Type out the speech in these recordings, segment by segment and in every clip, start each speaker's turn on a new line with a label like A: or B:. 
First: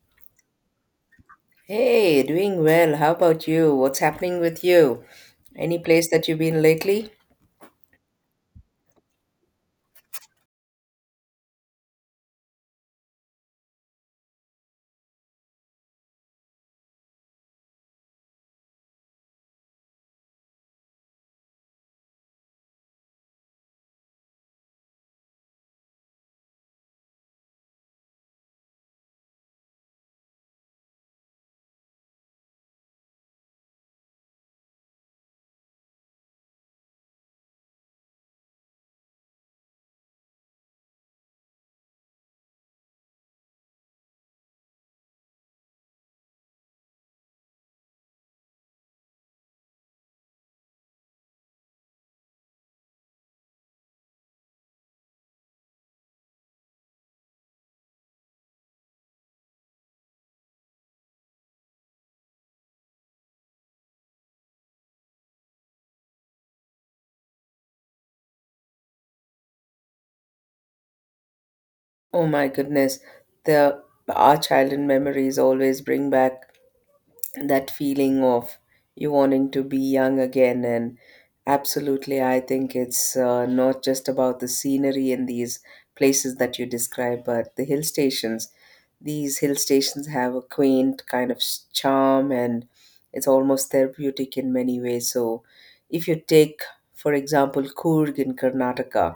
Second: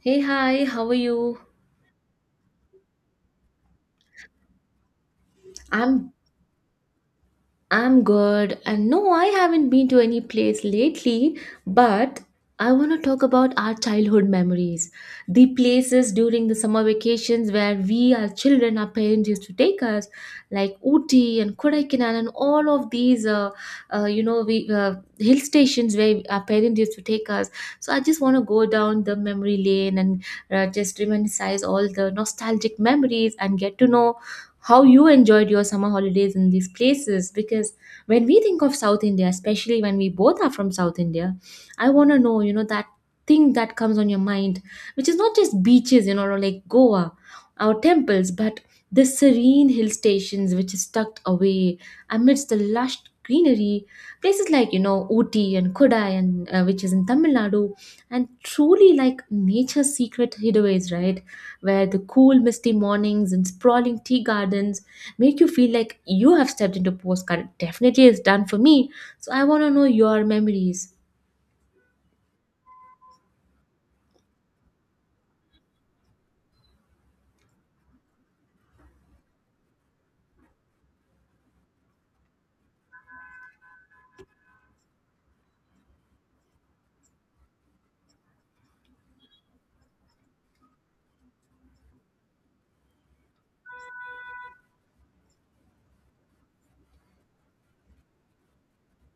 A: Hey, hi, how are you?
B: Hey, doing well. How about you? What's happening with you? Any place
A: I'm
B: that you've been lately?
A: I'm good. And no, I haven't been to any place lately, but I want to talk about our childhood memories. The places during the summer vacations where we, our children, our parents used to take us, like Ooty and Kodaikanal and all of these, uh, you know, we, uh, hill stations where our parents used to take us. So I just want to go down the memory lane and just reminisce all the nostalgic memories and get to know how you enjoyed your summer holidays in these places, because when we think of South India, especially when we both are from South India, I want to know, that thing that comes on your mind, which is not just beaches, or like Goa, our temples, but the serene hill stations which is tucked away amidst the lush greenery, places like Ooty and Kodai, and which is in Tamil Nadu, and truly like nature's secret hideaways, right? Where the cool, misty mornings and sprawling tea gardens make you feel like you have stepped into postcard. It definitely is done for me. So I want to know your memories.
B: Oh my goodness, the our childhood memories always bring back that feeling of you wanting to be young again. And absolutely, I think it's not just about the scenery in these places that you describe, but the hill stations. These hill stations have a quaint kind of charm and it's almost therapeutic in many ways. So if you take for example Coorg in Karnataka,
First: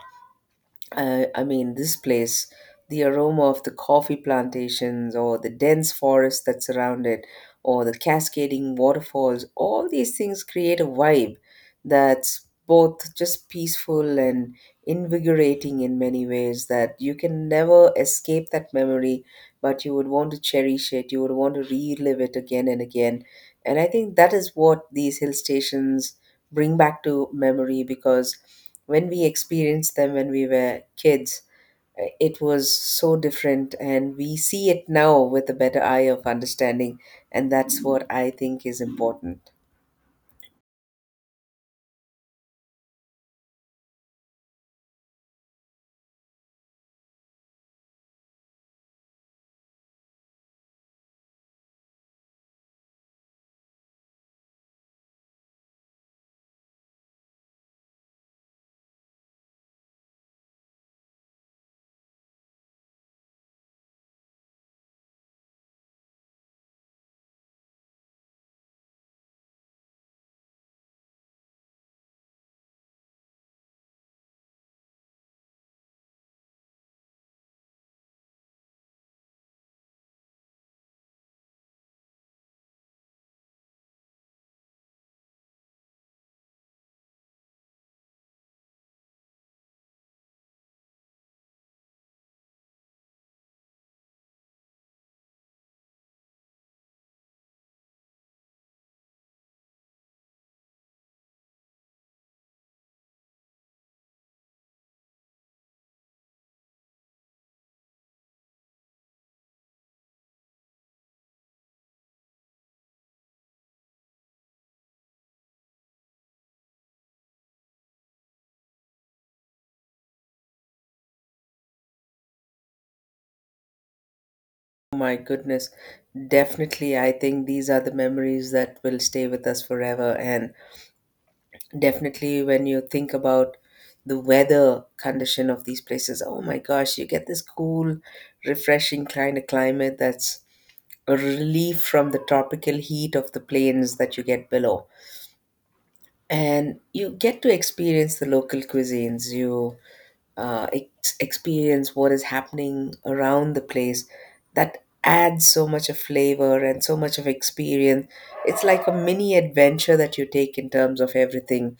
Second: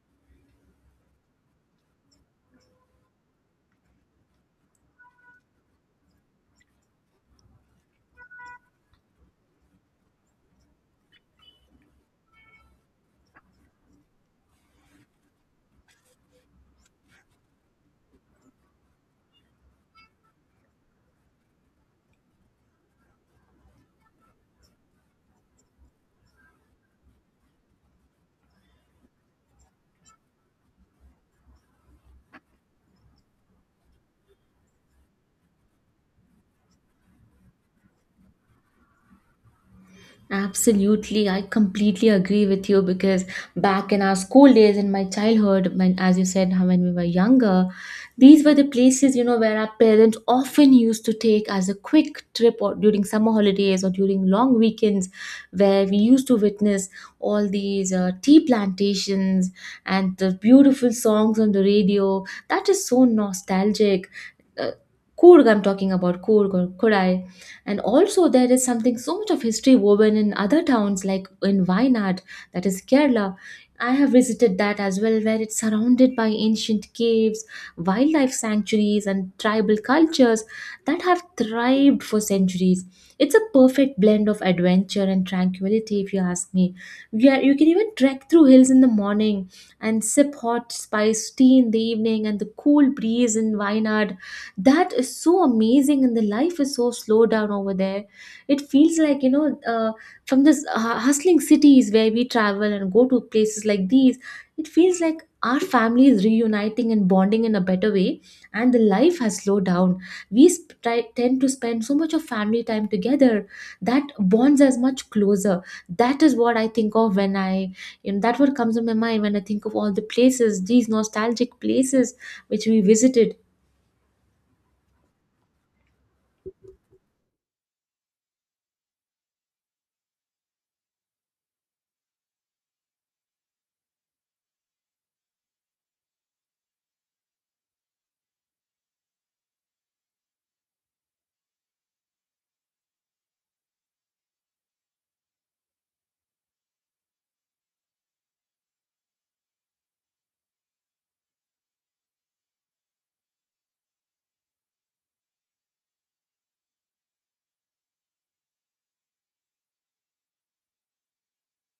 B: I mean, this place, the aroma of the coffee plantations or the dense forest that surround it or the cascading waterfalls, all these things create a vibe that's both just peaceful and invigorating in many ways, that you can never escape that memory, but you would want to cherish it, you would want to relive it again and again. And I think that is what these hill stations bring back to memory, because when we experienced them when we were kids, it was so different and we see it now with a better eye of understanding. And that's what I think is important.
A: Absolutely, I completely agree with you, because back in our school days, in my childhood, when, as you said, how when we were younger, these were the places where our parents often used to take as a quick trip or during summer holidays or during long weekends, where we used to witness all these tea plantations and the beautiful songs on the radio. That is so nostalgic. Uh, Kurg, I'm talking about Kurg or Kodai. And also, there is something so much of history woven in other towns, like in Wayanad, that is Kerala. I have visited that as well, where it's surrounded by ancient caves, wildlife sanctuaries, and tribal cultures that have thrived for centuries. It's a perfect blend of adventure and tranquility, if you ask me. Yeah, you can even trek through hills in the morning and sip hot spice tea in the evening, and the cool breeze in Wayanad, that is so amazing. And the life is so slow down over there. It feels like from this hustling cities where we travel and go to places like these, it feels like our family is reuniting and bonding in a better way, and the life has slowed down. We tend to spend so much of family time together, that bonds us much closer. That is what I think of when I, you know, that what comes to my mind when I think of all the places, these nostalgic places which we visited.
B: Oh my goodness, definitely I think these are the memories that will stay with us forever. And definitely when you think about the weather condition of these places, oh my gosh, you get this cool refreshing kind of climate, that's a relief from the tropical heat of the plains that you get below. And you get to experience the local cuisines, you experience what is happening around the place, that adds so much of flavor and so much of experience. It's like a mini adventure that you take in terms of everything.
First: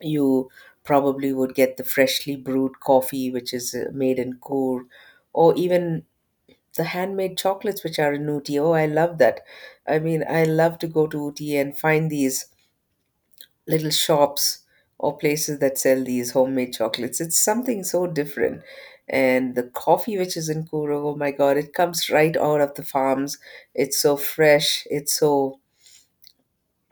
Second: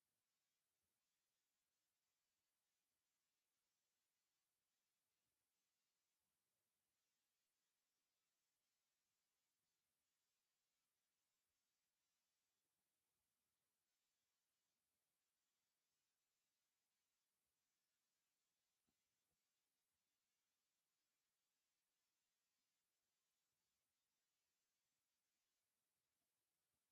B: You probably would get the freshly brewed coffee which is made in Coor, or even the handmade chocolates which are in Ooty. Oh I love that. I mean I love to go to Ooty and find these little shops or places that sell these homemade chocolates. It's something so different. And the coffee which is in Kuro, oh my God, it comes right out of the farms. It's so fresh. It's so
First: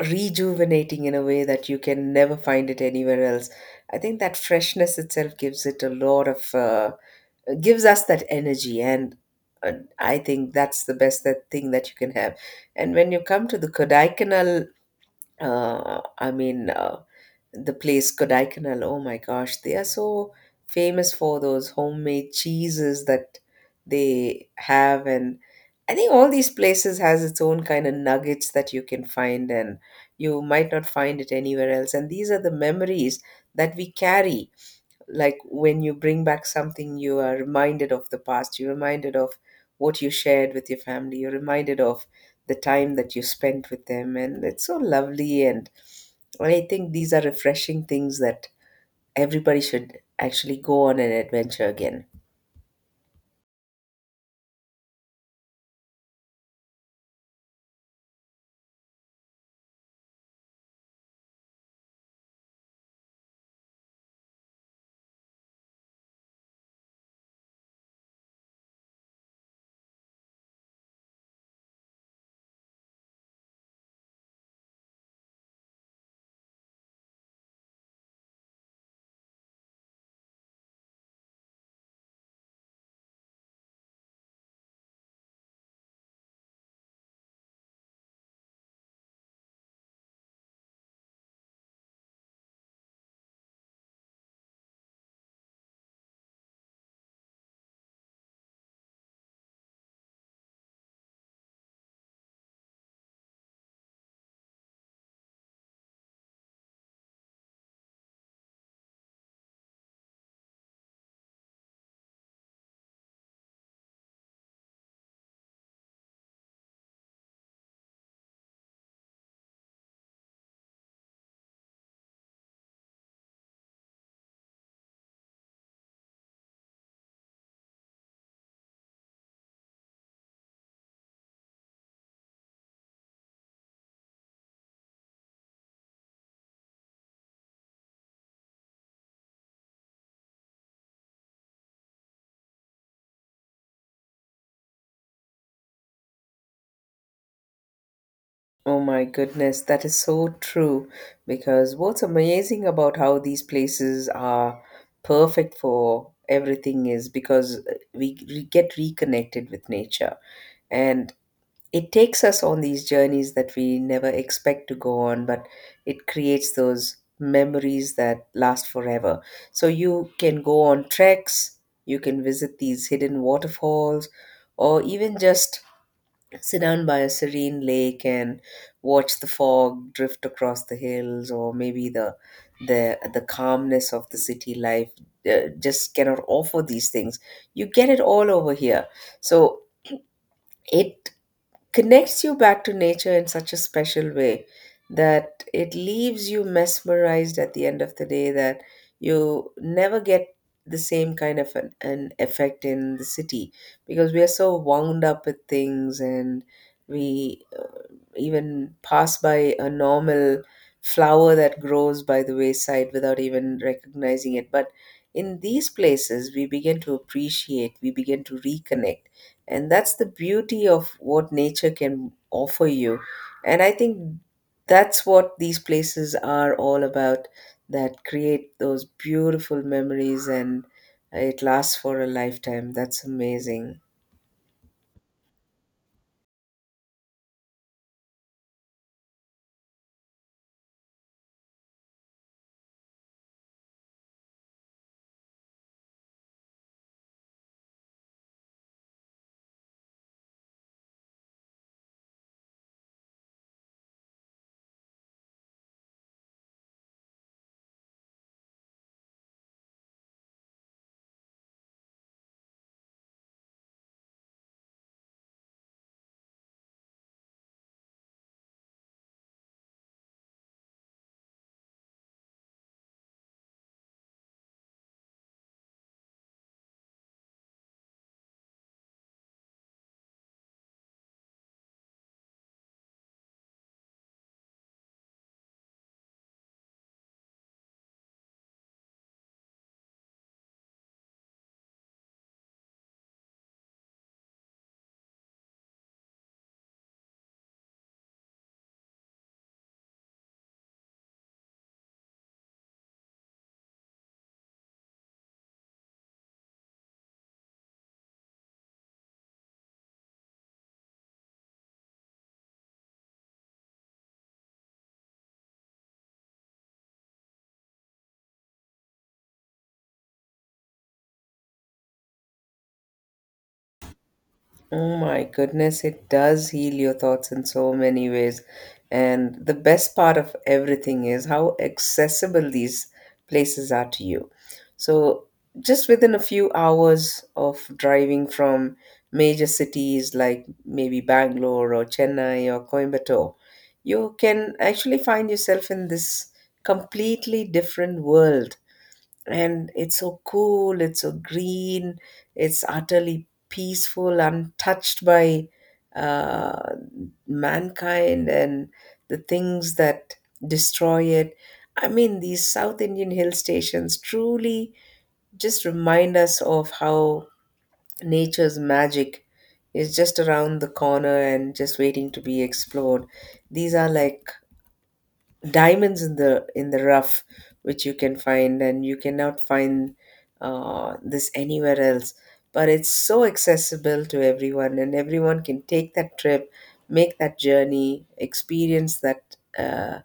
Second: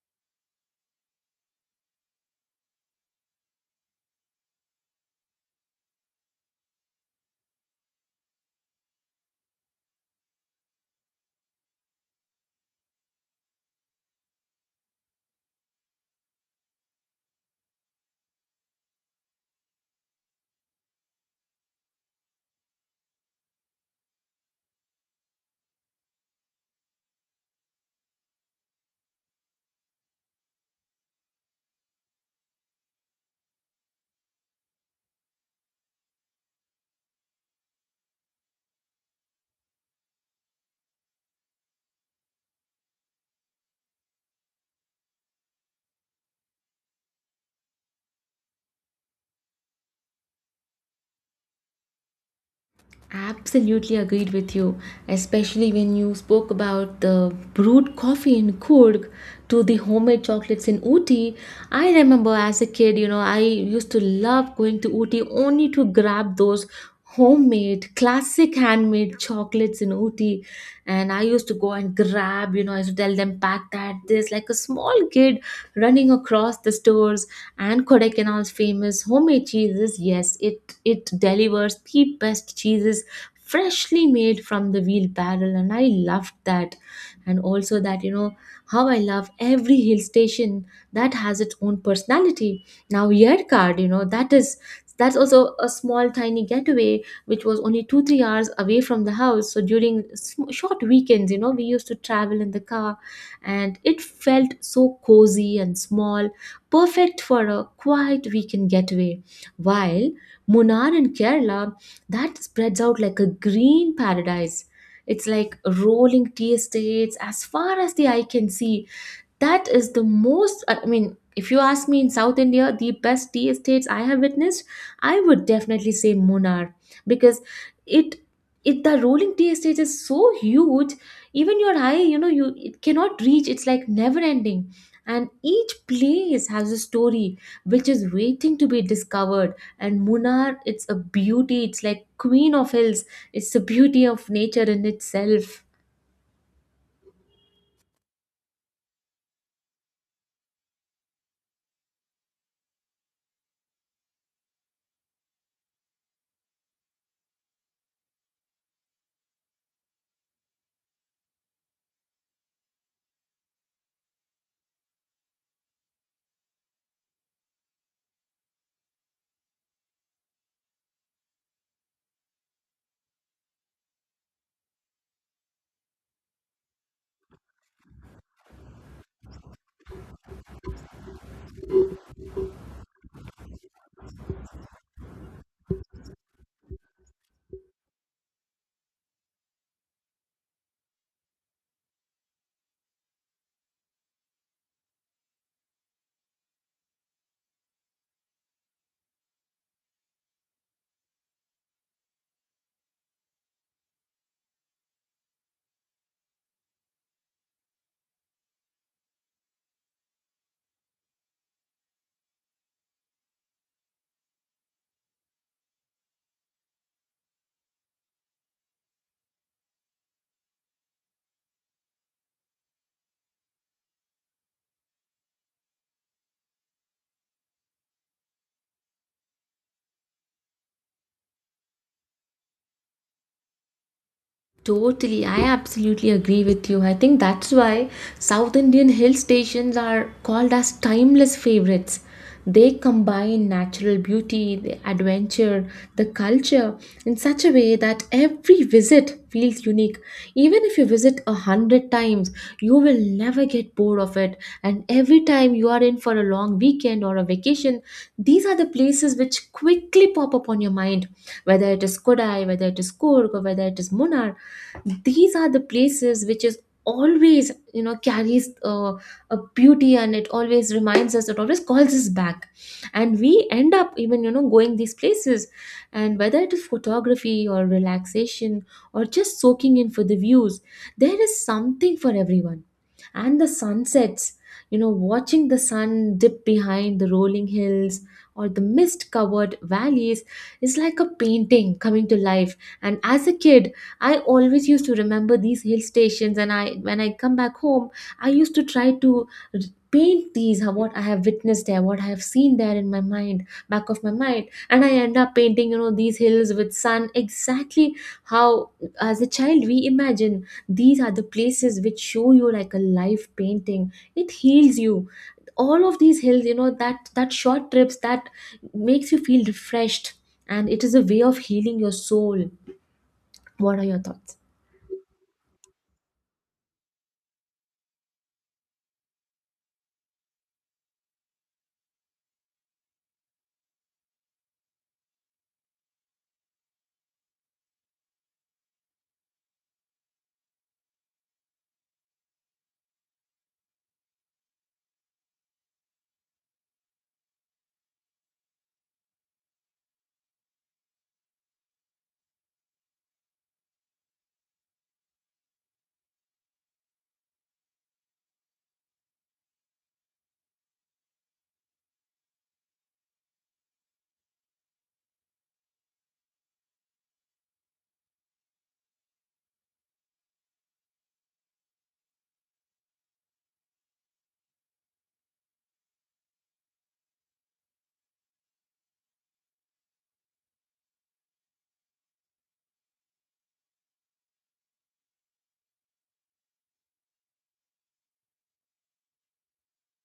B: rejuvenating in a way that you can never find it anywhere else. I think that freshness itself gives it a lot of, gives us that energy. And uh, I think that's the best that thing that you can have. And when you come to the Kodaikanal, I mean, the place Kodaikanal. Oh my gosh, they are so famous for those homemade cheeses that they have, and I think all these places has its own kind of nuggets that you can find, and you might not find it anywhere else. And these are the memories that we carry, like when you bring back something you are reminded of the past, you're reminded of what you shared with your family, you're reminded of the time that you spent with them, and it's so lovely. And I think these are refreshing things that everybody should actually go on an adventure again.
A: Absolutely agreed with you, especially when you spoke about the brewed coffee in Kurg to the homemade chocolates in Ooty. I remember as a kid, I used to love going to Ooty only to grab those homemade, classic handmade chocolates in Ooty. And I used to go and grab, I used to tell them, pack that, this, like a small kid running across the stores, and Kodaikanal's famous homemade cheeses. Yes, it delivers the best cheeses freshly made from the wheel barrel, and I loved that. And also that, you know, how I love every hill station that has its own personality. Now Yerkard, you know, that's also a small tiny getaway which was only 2-3 hours away from the house. So during short weekends, you know, we used to travel in the car, and it felt so cozy and small, perfect for a quiet weekend getaway. While Munnar in Kerala, that spreads out like a green paradise. It's like rolling tea estates as far as the eye can see. That is the most, I mean, if you ask me, in South India, the best tea estates I have witnessed, I would definitely say Munnar. Because it it the rolling tea estate is so huge, even your eye, you know, you it cannot reach, it's like never ending. And each place has a story which is waiting to be discovered. And Munnar, it's a beauty, it's like queen of hills, it's the beauty of nature in itself.
B: Oh my goodness, that is so true, because what's amazing about how these places are perfect for everything is because we get reconnected with nature, and it takes us on these journeys that we never expect to go on, but it creates those memories that last forever. So you can go on treks, you can visit these hidden waterfalls, or even just sit down by a serene lake and watch the fog drift across the hills, or maybe the calmness of the city life just cannot offer these things. You get it all over here. So it connects you back to nature in such a special way that it leaves you mesmerized at the end of the day, that you never get the same kind of an effect in the city, because we are so wound up with things, and we even pass by a normal flower that grows by the wayside without even recognizing it. But in these places, we begin to appreciate, we begin to reconnect. And that's the beauty of what nature can offer you. And I think that's what these places are all about, that create those beautiful memories and it lasts for a lifetime. That's amazing.
A: Totally, I absolutely agree with you. I think that's why South Indian hill stations are called as timeless favorites. They combine natural beauty, the adventure, the culture in such a way that every visit feels unique. Even if you visit 100 times, you will never get bored of it. And every time you are in for a long weekend or a vacation, these are the places which quickly pop up on your mind, whether it is Kodai, whether it is Kurg, or whether it is Munnar. These are the places which is always, you know, carries a beauty, and it always reminds us, it always calls us back, and we end up even, you know, going these places. And whether it is photography or relaxation or just soaking in for the views, there is something for everyone. And the sunsets, you know, watching the sun dip behind the rolling hills or the mist covered valleys, is like a painting coming to life. And as a kid, I always used to remember these hill stations, and I when I come back home, I used to try to r- paint these, what I have witnessed there, what I have seen there, in my mind, back of my mind, and I end up painting, you know, these hills with sun exactly how as a child we imagine. These are the places which show you like a live painting. It heals you. All of these hills, you know, that that short trips that makes you feel refreshed, and it is a way of healing your soul. What are your thoughts?
B: Oh my goodness, it does heal your thoughts in so many ways. And the best part of everything is how accessible these places are to you. So, just within a few hours of driving from major cities like maybe Bangalore or Chennai or Coimbatore, you can actually find yourself in this completely different world. And it's so cool, it's so green, it's utterly peaceful, untouched by uh, mankind and the things that destroy it. I mean these South Indian hill stations truly just remind us of how nature's magic is just around the corner and just waiting to be explored. These are like diamonds in the rough, which you can find and you cannot find this anywhere else. But it's so accessible to everyone and everyone can take that trip, make that journey, experience that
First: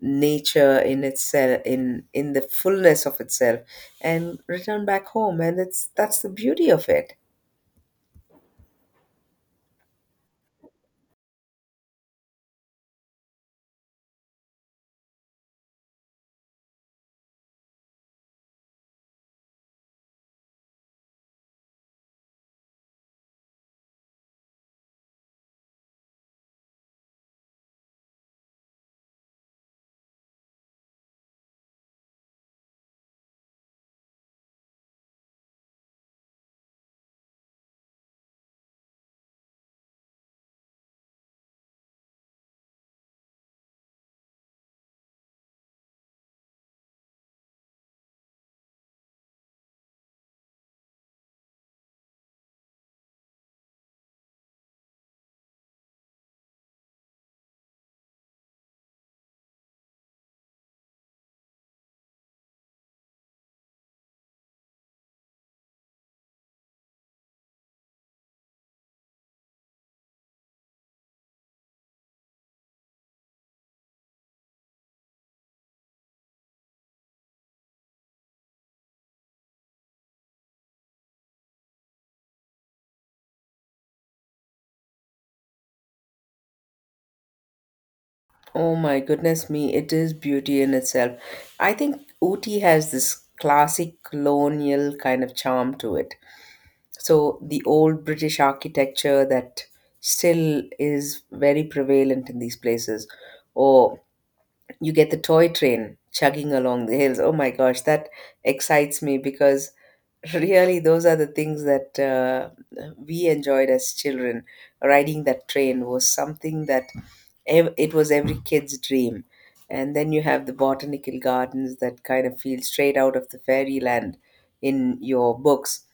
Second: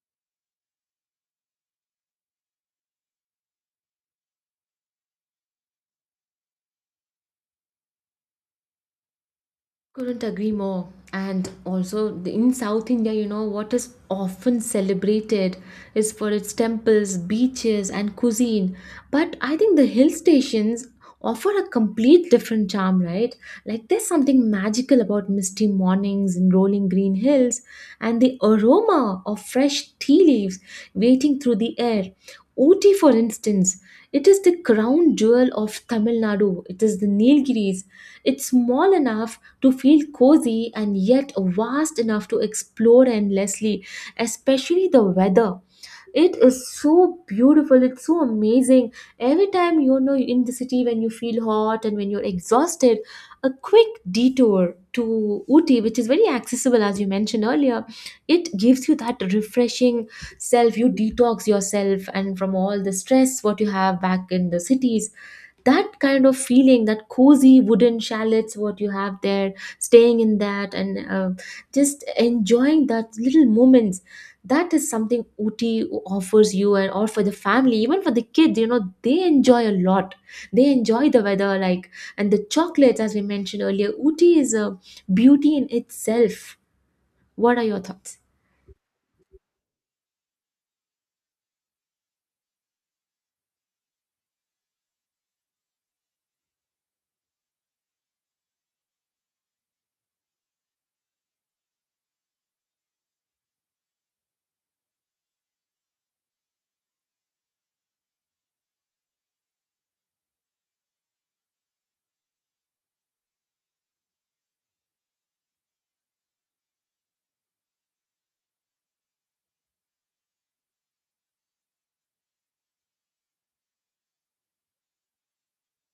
B: nature in itself, in the fullness of itself, and return back home. And it's that's the beauty of it.
A: Couldn't agree more. And also in South India, you know, what is often celebrated is for its temples, beaches, and cuisine. But I think the hill stations offer a complete different charm, right? Like there's something magical about misty mornings and rolling green hills and the aroma of fresh tea leaves waiting through the air. Ooty, for instance, it is the crown jewel of Tamil Nadu. It is the Nilgiris. It's small enough to feel cozy and yet vast enough to explore endlessly, especially the weather. It is so beautiful, it's so amazing. Every time, you know, in the city when you feel hot and when you're exhausted, a quick detour to Ooty, which is very accessible as you mentioned earlier, it gives you that refreshing self. You detox yourself and from all the stress what you have back in the cities. That kind of feeling, that cozy wooden chalets what you have there, staying in that, and just enjoying that little moments. That is something Uti offers you. And or for the family, even for the kids, you know, they enjoy a lot. They enjoy the weather like and the chocolates as we mentioned earlier. Uti is a beauty in itself. What are your thoughts?
B: Oh my goodness me, it is beauty in itself. I think Ooty has this classic colonial kind of charm to it. So, the old British architecture that still is very prevalent in these places, or you get the toy train chugging along the hills. Oh my gosh, that excites me because really those are the things that we enjoyed as children. Riding that train was something that it was every kid's dream. And then you have the botanical gardens that kind of feel straight out of the fairyland in your books.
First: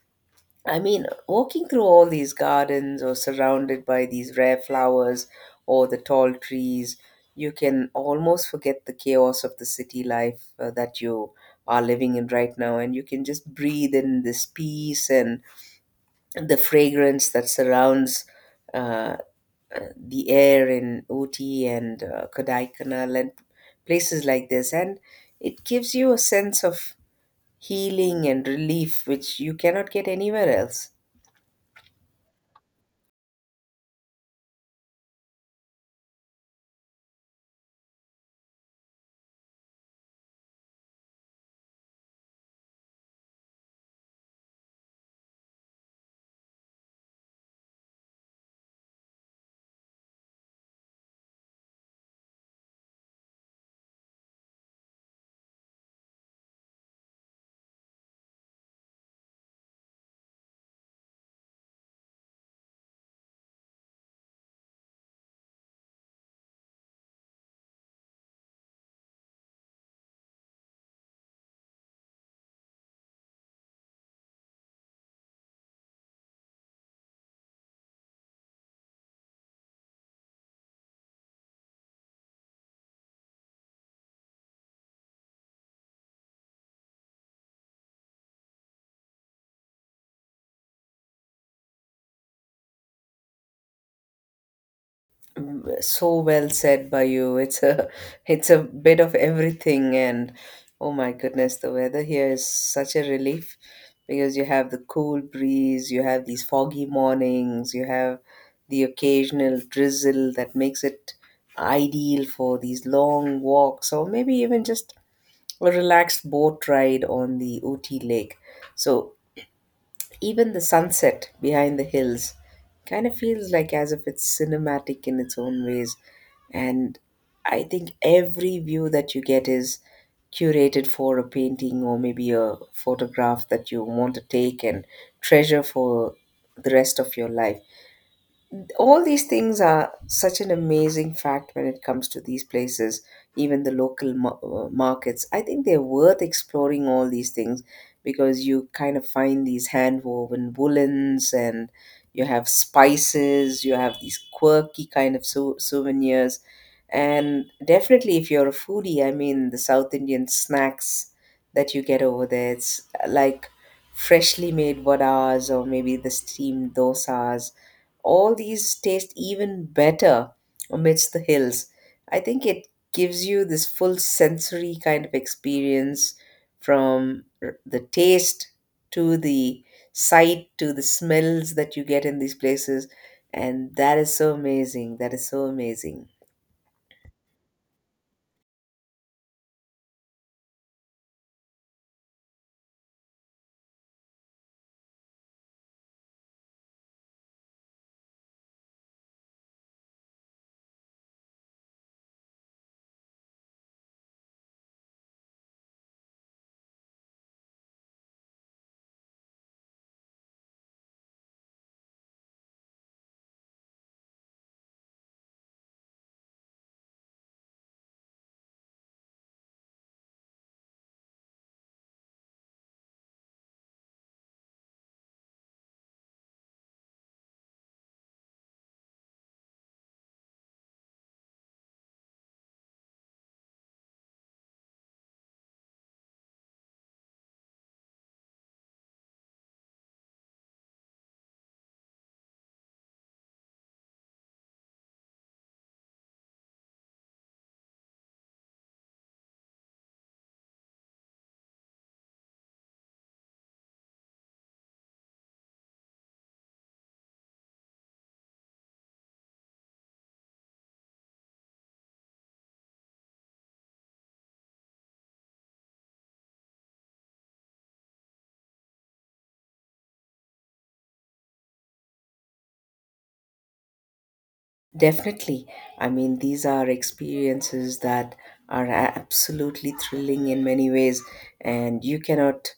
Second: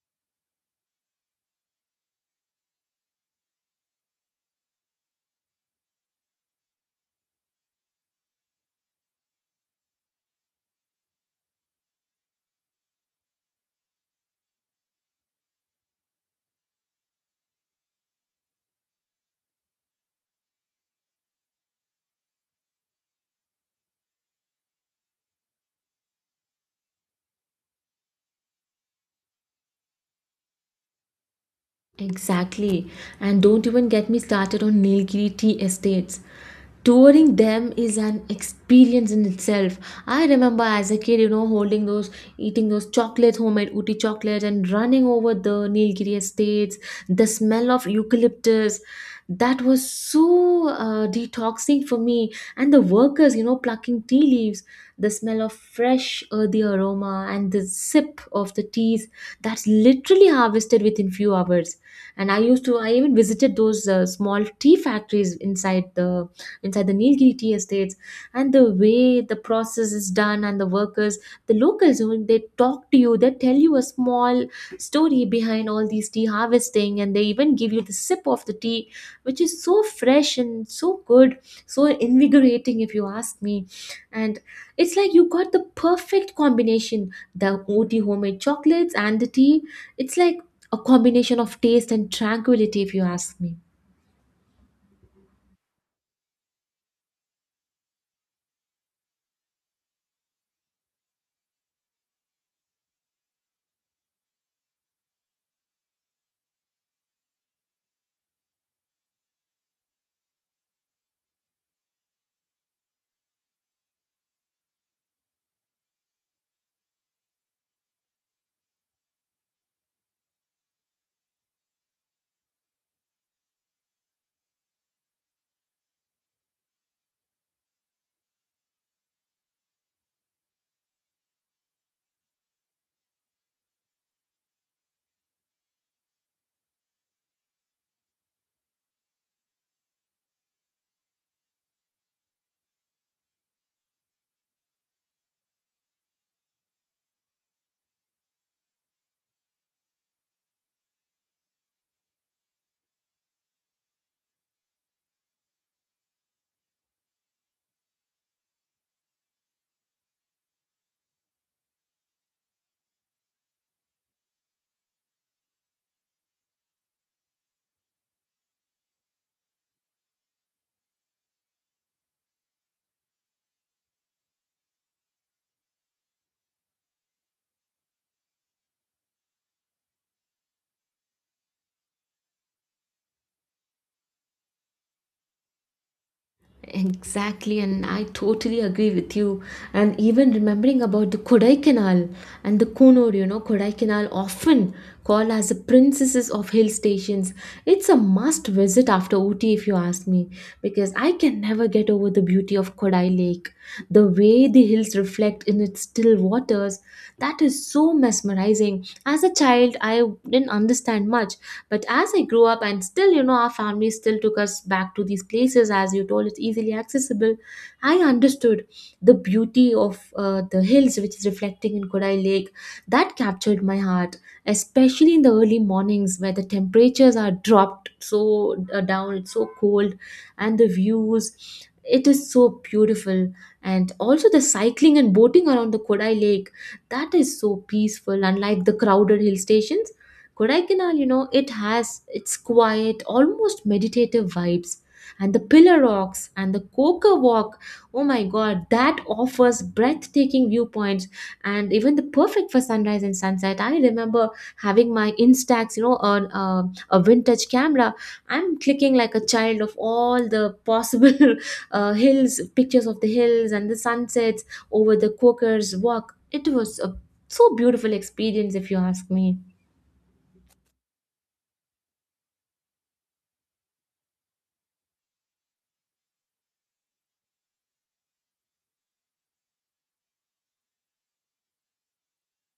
B: I mean, walking through all these gardens or surrounded by these rare flowers or the tall trees, you can almost forget the chaos of the city life that you are living in right now. And you can just breathe in this peace and the fragrance that surrounds. uh, the air in Ooty and Kodai and places like this. And it gives you a sense of healing and relief, which you cannot get anywhere else.
A: Exactly. And don't even get me started on Nilgiri tea estates. Touring them is an experience in itself. I remember as a kid, you know, holding those, eating those chocolates, homemade Uti chocolates, and running over the Nilgiri estates, the smell of eucalyptus. That was so detoxing for me. And the workers, you know, plucking tea leaves, the smell of fresh earthy aroma and the sip of the teas that's literally harvested within few hours. And I used to, I even visited those small tea factories inside the nilgiri tea estates, and the way the process is done, and the workers, the locals when they talk to you, they tell you a small story behind all these tea harvesting, and they even give you the sip of the tea which is so fresh and so good, so invigorating if you ask me. And it's like you got the perfect combination, the OT homemade chocolates and the tea. It's like a combination of taste and tranquility, if you ask me.
B: So well said by you. It's a it's a bit of everything. And oh my goodness, the weather here is such a relief because you have the cool breeze, you have these foggy mornings, you have the occasional drizzle that makes it ideal for these long walks or maybe even just a relaxed boat ride on the Ooty lake. So even the sunset behind the hills kind of feels like as if it's cinematic in its own ways. And I think every view that you get is curated for a painting or maybe a photograph that you want to take and treasure for the rest of your life. All these things are such an amazing fact when it comes to these places. Even the local markets, I think they're worth exploring, all these things, because you kind of find these hand woven woolens, and you have spices, you have these quirky kind of souvenirs. And definitely if you're a foodie, I mean the South Indian snacks that you get over there, it's like freshly made vadas or maybe the steamed dosas, all these taste even better amidst the hills. I think it gives you this full sensory kind of experience, from the taste to the sight to the smells that you get in these places. And that is so amazing. That is so amazing.
A: Exactly, and I totally agree with you. And even remembering about the Kodaikanal and the Kunur, you know, Kodaikanal often called as the princesses of hill stations. It's a must visit after Ooty, if you ask me, because I can never get over the beauty of Kodai Lake. The way the hills reflect in its still waters, that is so mesmerizing. As a child, I didn't understand much, but as I grew up, and still, you know, our family still took us back to these places. As you told, it's easily accessible. I understood the beauty of the hills, which is reflecting in Kodai Lake. That captured my heart, especially in the early mornings where the temperatures are dropped so down, it's so cold, and the views. It is so beautiful, and also the cycling and boating around the Kodai Lake, that is so peaceful, unlike the crowded hill stations. Kodaikanal, you know, it has its quiet, almost meditative vibes. And the pillar rocks and the coca walk, oh my god, that offers breathtaking viewpoints and even the perfect for sunrise and sunset. I remember having my Instax, you know, on a vintage camera. I'm clicking like a child of all the possible hills, pictures of the hills and the sunsets over the Quakers walk. It was a so beautiful experience, if you ask me.
B: Definitely. I mean, these are experiences that are absolutely thrilling in many ways, and you cannot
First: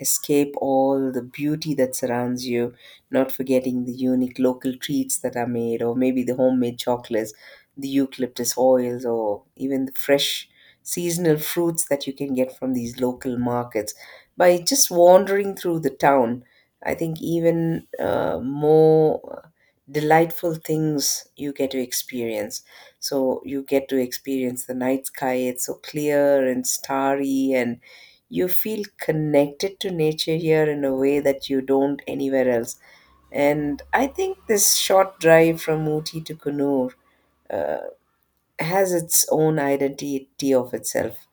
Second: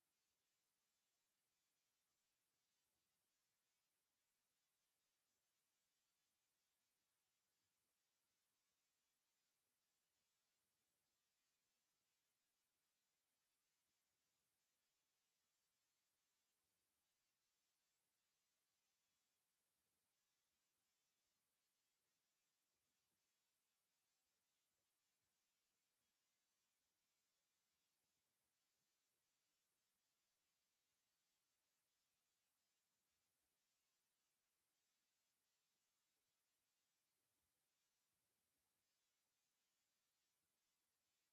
B: escape all the beauty that surrounds you, not forgetting the unique local treats that are made, or maybe the homemade chocolates, the eucalyptus oils, or even the fresh seasonal fruits that you can get from these local markets. By just wandering through the town, I think even more delightful things you get to experience. So you get to experience the night sky. It's so clear and starry, and you feel connected to nature here in a way that you don't anywhere else. And I think this short drive from Uti to Kunur uh, has its own identity of itself.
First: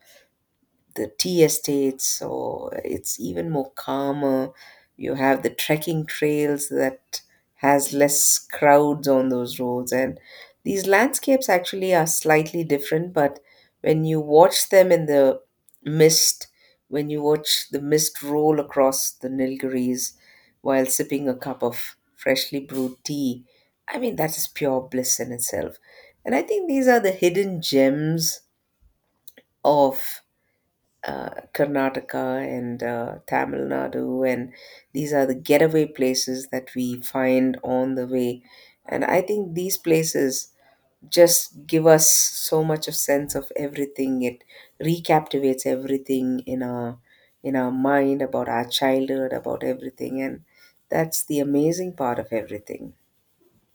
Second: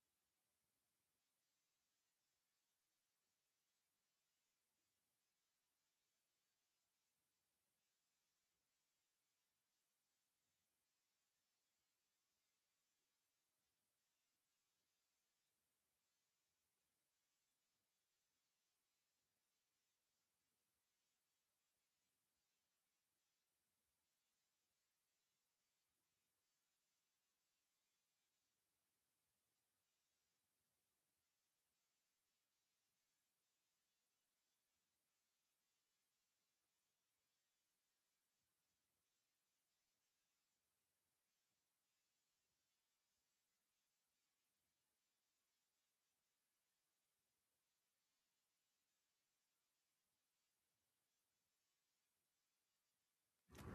B: The tea estates, so it's even more calmer. You have the trekking trails that has less crowds on those roads, and these landscapes actually are slightly different. But when you watch them in the mist, when you watch the mist roll across the Nilgiris while sipping a cup of freshly brewed tea, I mean that is pure bliss in itself. And I think these are the hidden gems of Karnataka and Tamil Nadu, and these are the getaway places that we find on the way. And I think these places just give us so much of sense of everything. It recaptivates everything in our mind about our childhood, about everything, and that's the amazing part of everything.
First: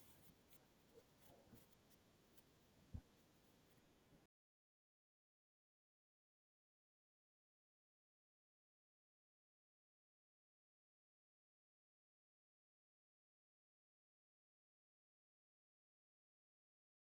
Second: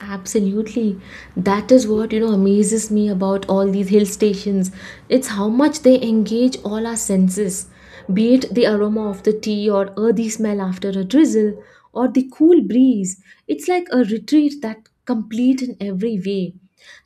A: Absolutely. That is what, you know, amazes me about all these hill stations. It's how much they engage all our senses, be it the aroma of the tea or earthy smell after a drizzle or the cool breeze. It's like a retreat that complete in every way.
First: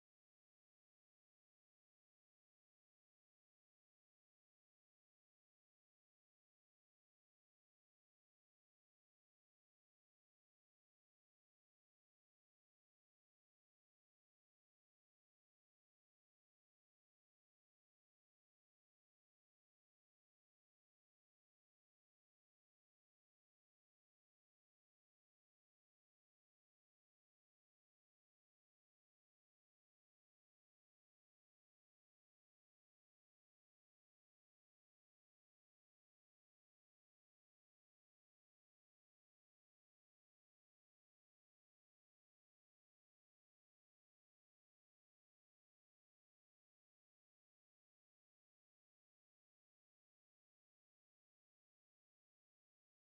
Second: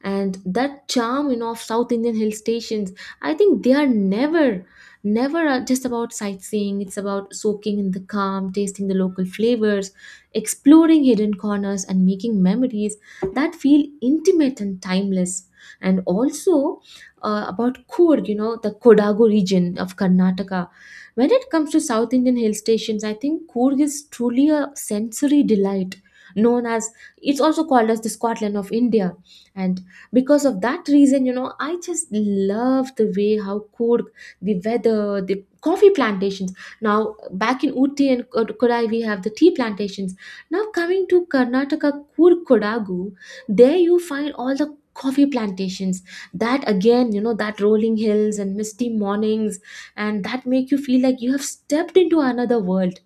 A: And that charm, you know, of South Indian hill stations, I think they are never, never are just about sightseeing. It's about soaking in the calm, tasting the local flavors, exploring hidden corners and making memories that feel intimate and timeless. And also about Coorg, you know, the Kodagu region of Karnataka. When it comes to South Indian hill stations, I think Coorg is truly a sensory delight, known as, it's also called as the Scotland of India. And because of that reason, you know, I just love the way how Coorg, the weather, the coffee plantations. Now, back in Uti and Kodai, we have the tea plantations. Now coming to Karnataka Kur Kodagu, there you find all the coffee plantations, that again, you know, that rolling hills and misty mornings, and that make you feel like you have stepped into another world.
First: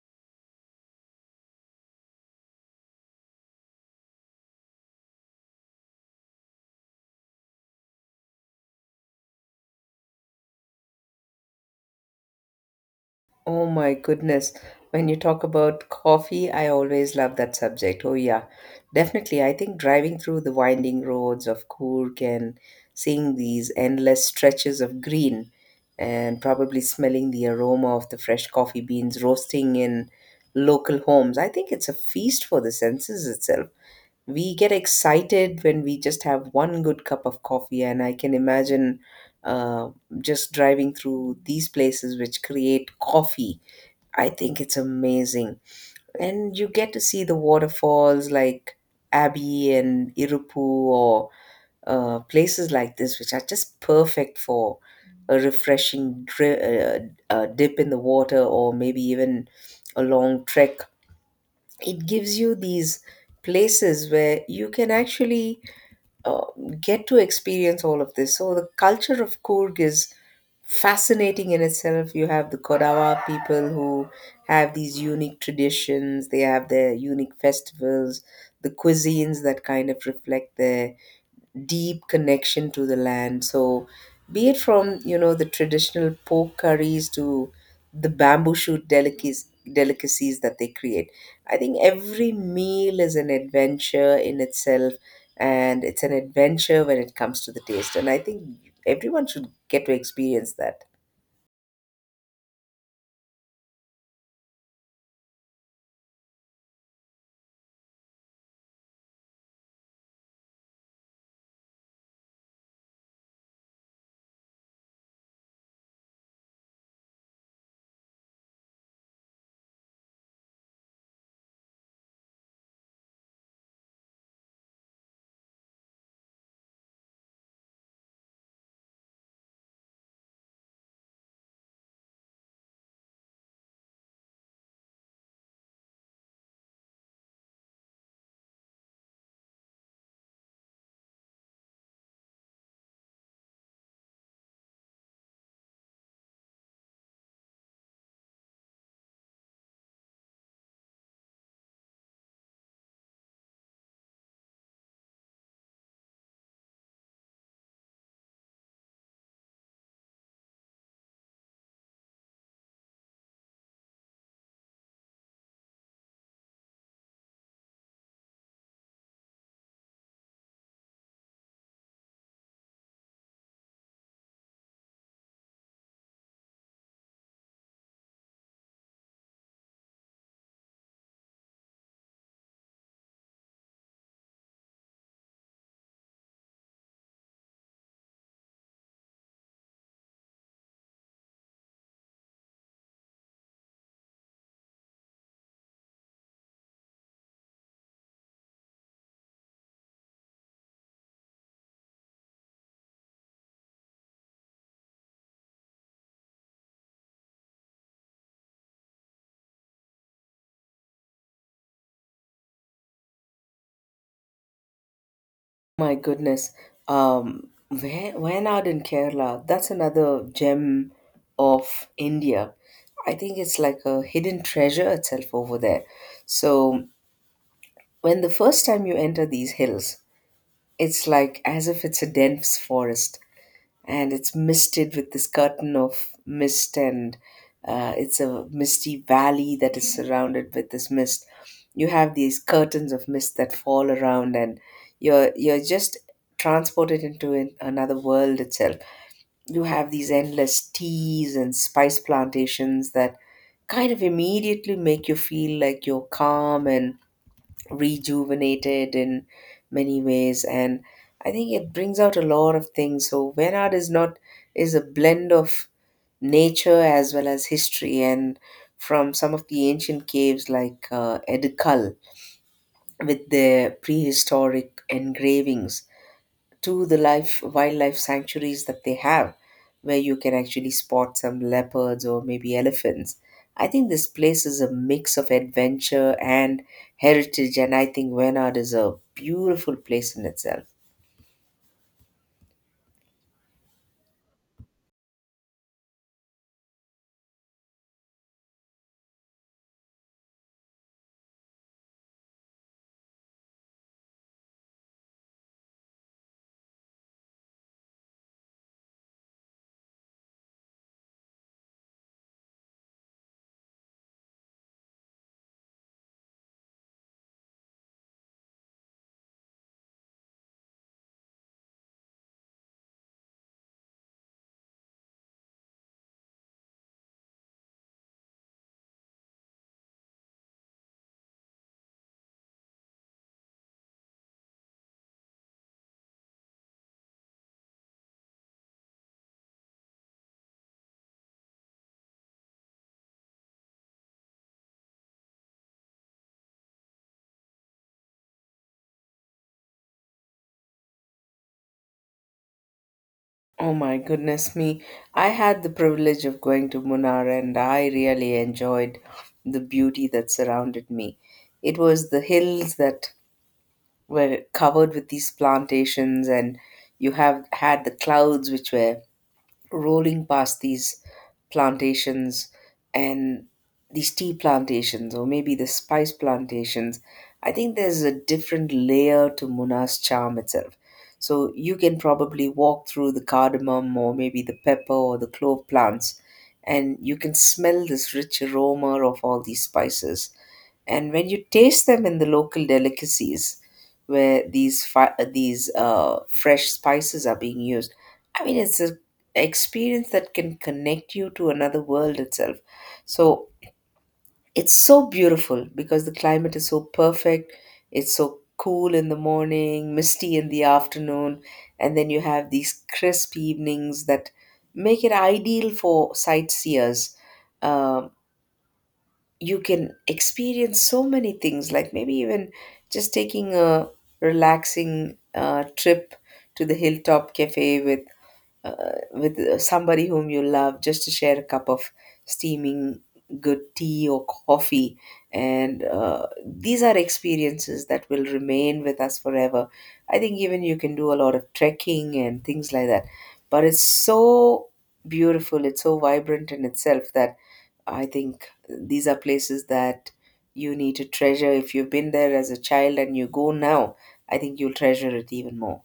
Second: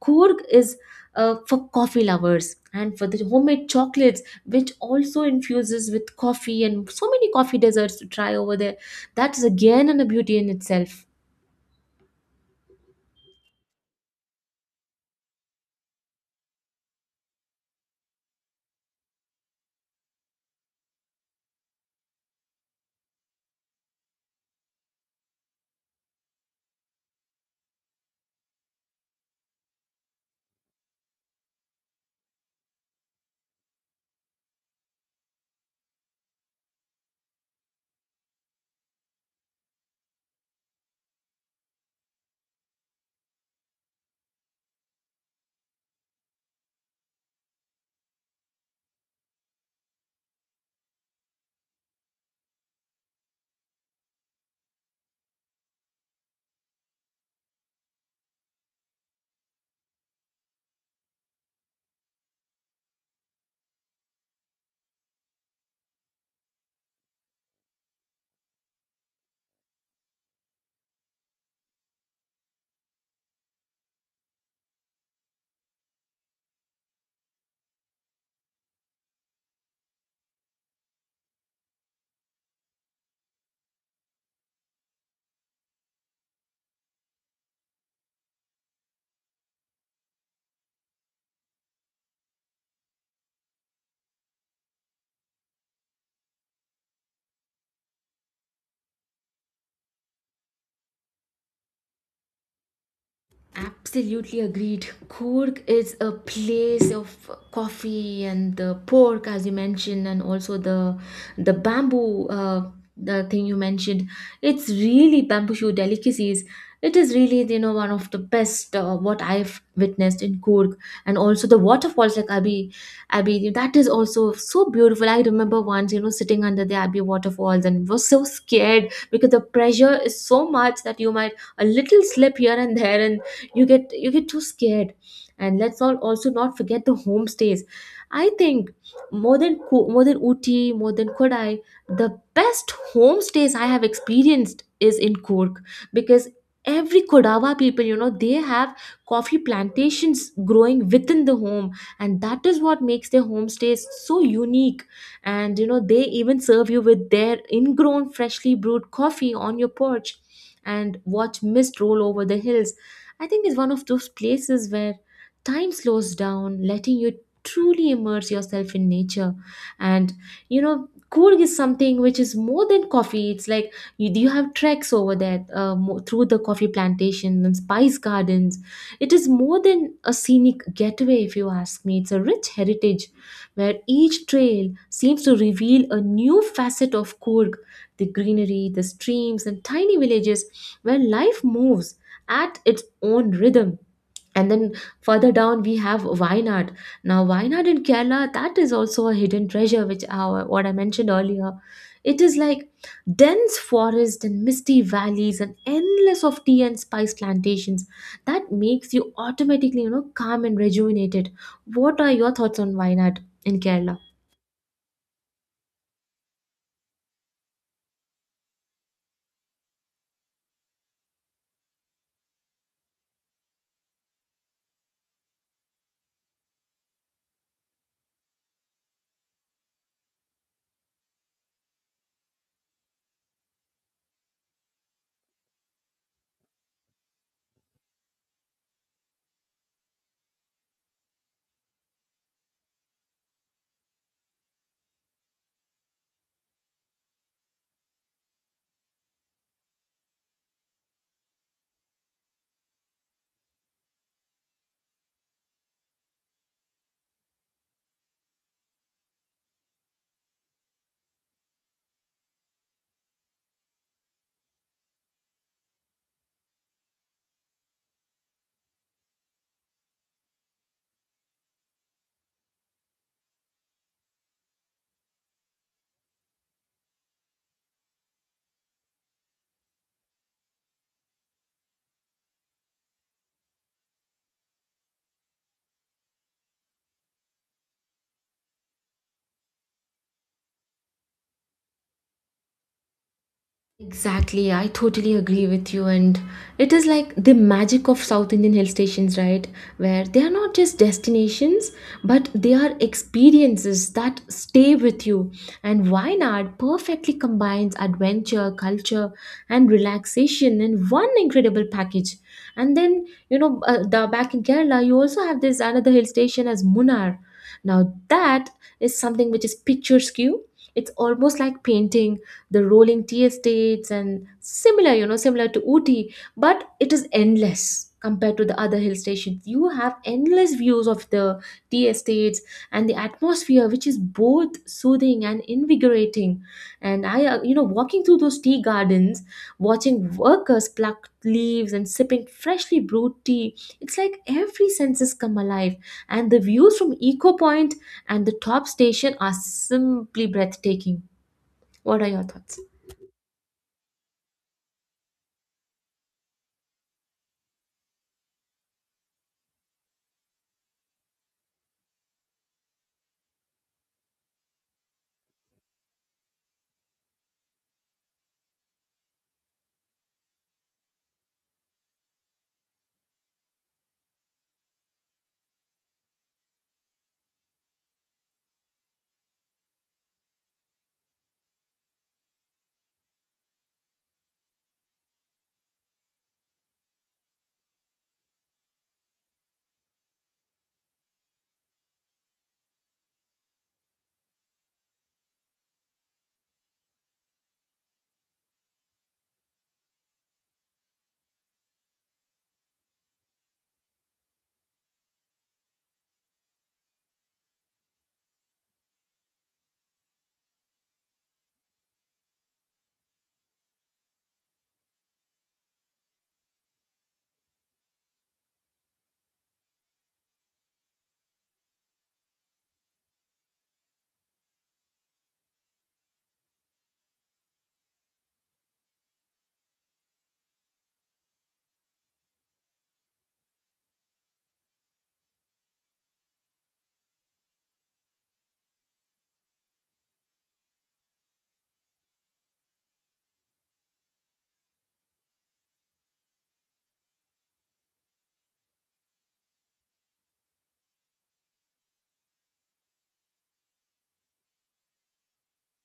A: Coorg is for coffee lovers and for the homemade chocolates which also infuses with coffee and so many coffee desserts to try over there. That is again a beauty in itself.
B: Oh my goodness. When you talk about coffee, I always love that subject. Oh, yeah. Definitely. I think driving through the winding roads of Coorg and seeing these endless stretches of green and probably smelling the aroma of the fresh coffee beans roasting in local homes, I think it's a feast for the senses itself. We get excited when we just have one good cup of coffee, and I can imagine uh, just driving through these places which create coffee. I think it's amazing. And you get to see the waterfalls like Abbey and Irupu or places like this, which are just perfect for a dip in the water or maybe even a long trek. It gives you these places where you can actually uh, get to experience all of this. So the culture of Kurg is fascinating in itself. You have the Kodawa people who have these unique traditions. They have their unique festivals, the cuisines that kind of reflect their deep connection to the land. So, be it from you know the traditional pork curries to the bamboo shoot delicacies that they create. I think every meal is an adventure in itself, and it's an adventure when it comes to the taste. And I think everyone should get to experience that.
A: Absolutely agreed. Cork is a place of coffee and the pork, as you mentioned, and also the bamboo, the thing you mentioned. It's really bamboo shoot delicacies. It is really, you know, one of the best what I've witnessed in Cork, and also the waterfalls like Abbey, Abbey. That is also so beautiful. I remember once, you know, sitting under the Abbey waterfalls and was so scared because the pressure is so much that you might a little slip here and there, and you get too scared. And let's all also not forget the homestays. I think more than more than Uti, more than Kodai, the best homestays I have experienced is in Cork, because every kodawa people, you know, they have coffee plantations growing within the home, and that is what makes their homestays so unique. And you know, they even serve you with their ingrown freshly brewed coffee on your porch and watch mist roll over the hills. I think it's one of those places where time slows down, letting you truly immerse yourself in nature. And you know, Coorg is something which is more than coffee. It's like you have treks over there, through the coffee plantations and spice gardens. It is more than a scenic getaway, if you ask me. It's a rich heritage where each trail seems to reveal a new facet of Coorg, the greenery, the streams, and tiny villages where life moves at its own rhythm. And then further down, we have Wayanad. Now, Wayanad in Kerala, that is also a hidden treasure, which our what I mentioned earlier. It is like dense forest and misty valleys and endless of tea and spice plantations that makes you automatically, you know, calm and rejuvenated. What are your thoughts on Wayanad in Kerala?
B: My goodness. Wayanad in Kerala, that's another gem of India. I think it's like a hidden treasure itself over there. So, when the first time you enter these hills, it's like as if it's a dense forest and it's misted with this curtain of mist, and it's a misty valley that is surrounded with this mist. You have these curtains of mist that fall around, and you're just transported into an, another world itself. You have these endless teas and spice plantations that kind of immediately make you feel like you're calm and rejuvenated in many ways. And I think it brings out a lot of things. So when art is not is a blend of nature as well as history, and from some of the ancient caves like edikal with their prehistoric engravings to the life wildlife sanctuaries that they have where you can actually spot some leopards or maybe elephants. I think this place is a mix of adventure and heritage, and I think wenard is a beautiful place in itself.
A: Exactly, I totally agree with you. And it is like the magic of South Indian hill stations, right? Where they are not just destinations, but they are experiences that stay with you. And Wayanad perfectly combines adventure, culture, and relaxation in one incredible package. And then, you know, back in Kerala, you also have this another hill station as Munnar. Now, that is something which is picturesque. It's almost like painting the rolling tea estates and similar, you know, similar to Ooty, but it is endless compared to the other hill stations. You have endless views of the tea estates and the atmosphere which is both soothing and invigorating. And I you know, walking through those tea gardens, watching workers pluck leaves and sipping freshly brewed tea, it's like every senses come alive. And the views from eco point and the top station are simply breathtaking. What are your thoughts?
B: Oh my goodness me. I had the privilege of going to munnar, and I really enjoyed the beauty that surrounded me. It was the hills that were covered with these plantations, and you have had the clouds which were rolling past these plantations. And these tea plantations or maybe the spice plantations, I think there's a different layer to Muna's charm itself. So you can probably walk through the cardamom or maybe the pepper or the clove plants, and you can smell this rich aroma of all these spices. And when you taste them in the local delicacies, where these fresh spices are being used. I mean, it's an experience that can connect you to another world itself. So it's so beautiful because the climate is so perfect. It's so cool in the morning, misty in the afternoon, and then you have these crisp evenings that make it ideal for sightseers. Um you can experience so many things, like maybe even just taking a relaxing trip to the hilltop cafe with somebody whom you love, just to share a cup of steaming good tea or coffee. And these are experiences that will remain with us forever. I think even you can do a lot of trekking and things like that, but it's so beautiful, it's so vibrant in itself, that I think these are places that you need to treasure. If you've been there as a child and you go now, I think you'll treasure it even more.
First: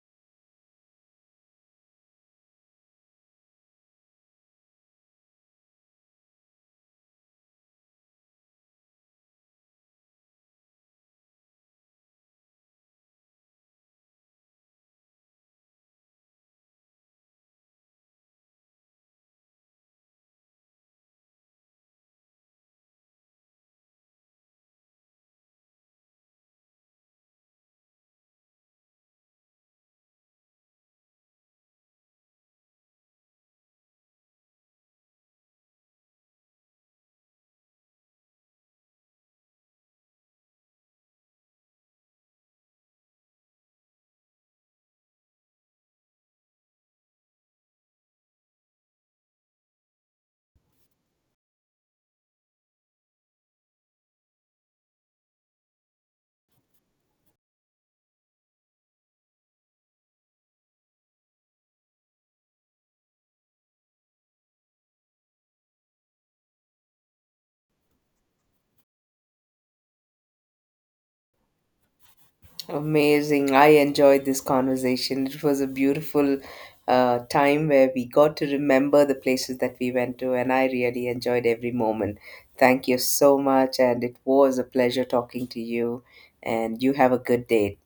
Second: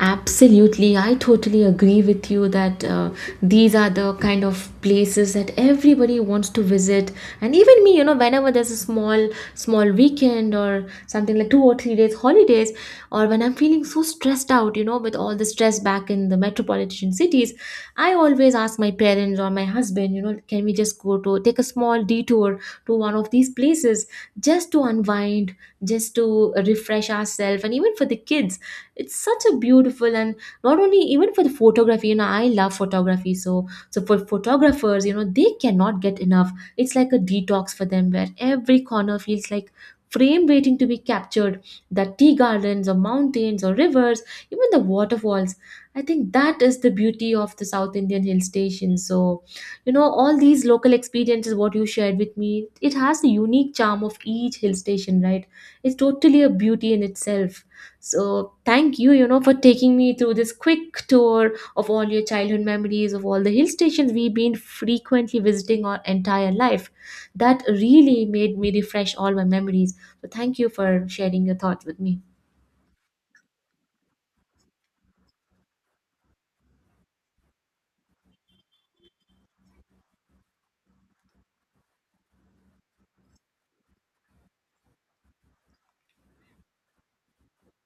A: Absolutely, I totally agree with you that these are the kind of places that everybody wants to visit, and even me, you know, whenever there's a small, small weekend or something like 2 or 3 days holidays, or when I'm feeling so stressed out, you know, with all the stress back in the metropolitan cities, I always ask my parents or my husband, you know, can we just go to take a small detour to one of these places, just to unwind, just to refresh ourselves, and even for the kids it's such a beautiful. And not only even for the photography, you know, I love photography, so so for photographers, you know, they cannot get enough. It's like a detox for them where every corner feels like frame waiting to be captured, the tea gardens or mountains or rivers, even the waterfalls. I think that is the beauty of the South Indian hill station. So you know, all these local experiences, what you shared with me, it has the unique charm of each hill station, right? It's totally a beauty in itself. So thank you, you know, for taking me through this quick tour of all your childhood memories of all the hill stations we've been frequently visiting our entire life. That really made me refresh all my memories. So thank you for sharing your thoughts with me.
B: Amazing. I enjoyed this conversation. It was a beautiful time where we got to remember the places that we went to, and I really enjoyed every moment. Thank you so much, and it was a pleasure talking to you. And you have a good day.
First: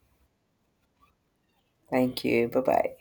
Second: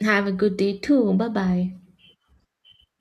A: Have a good day too. Bye bye.
B: Thank you. Bye bye.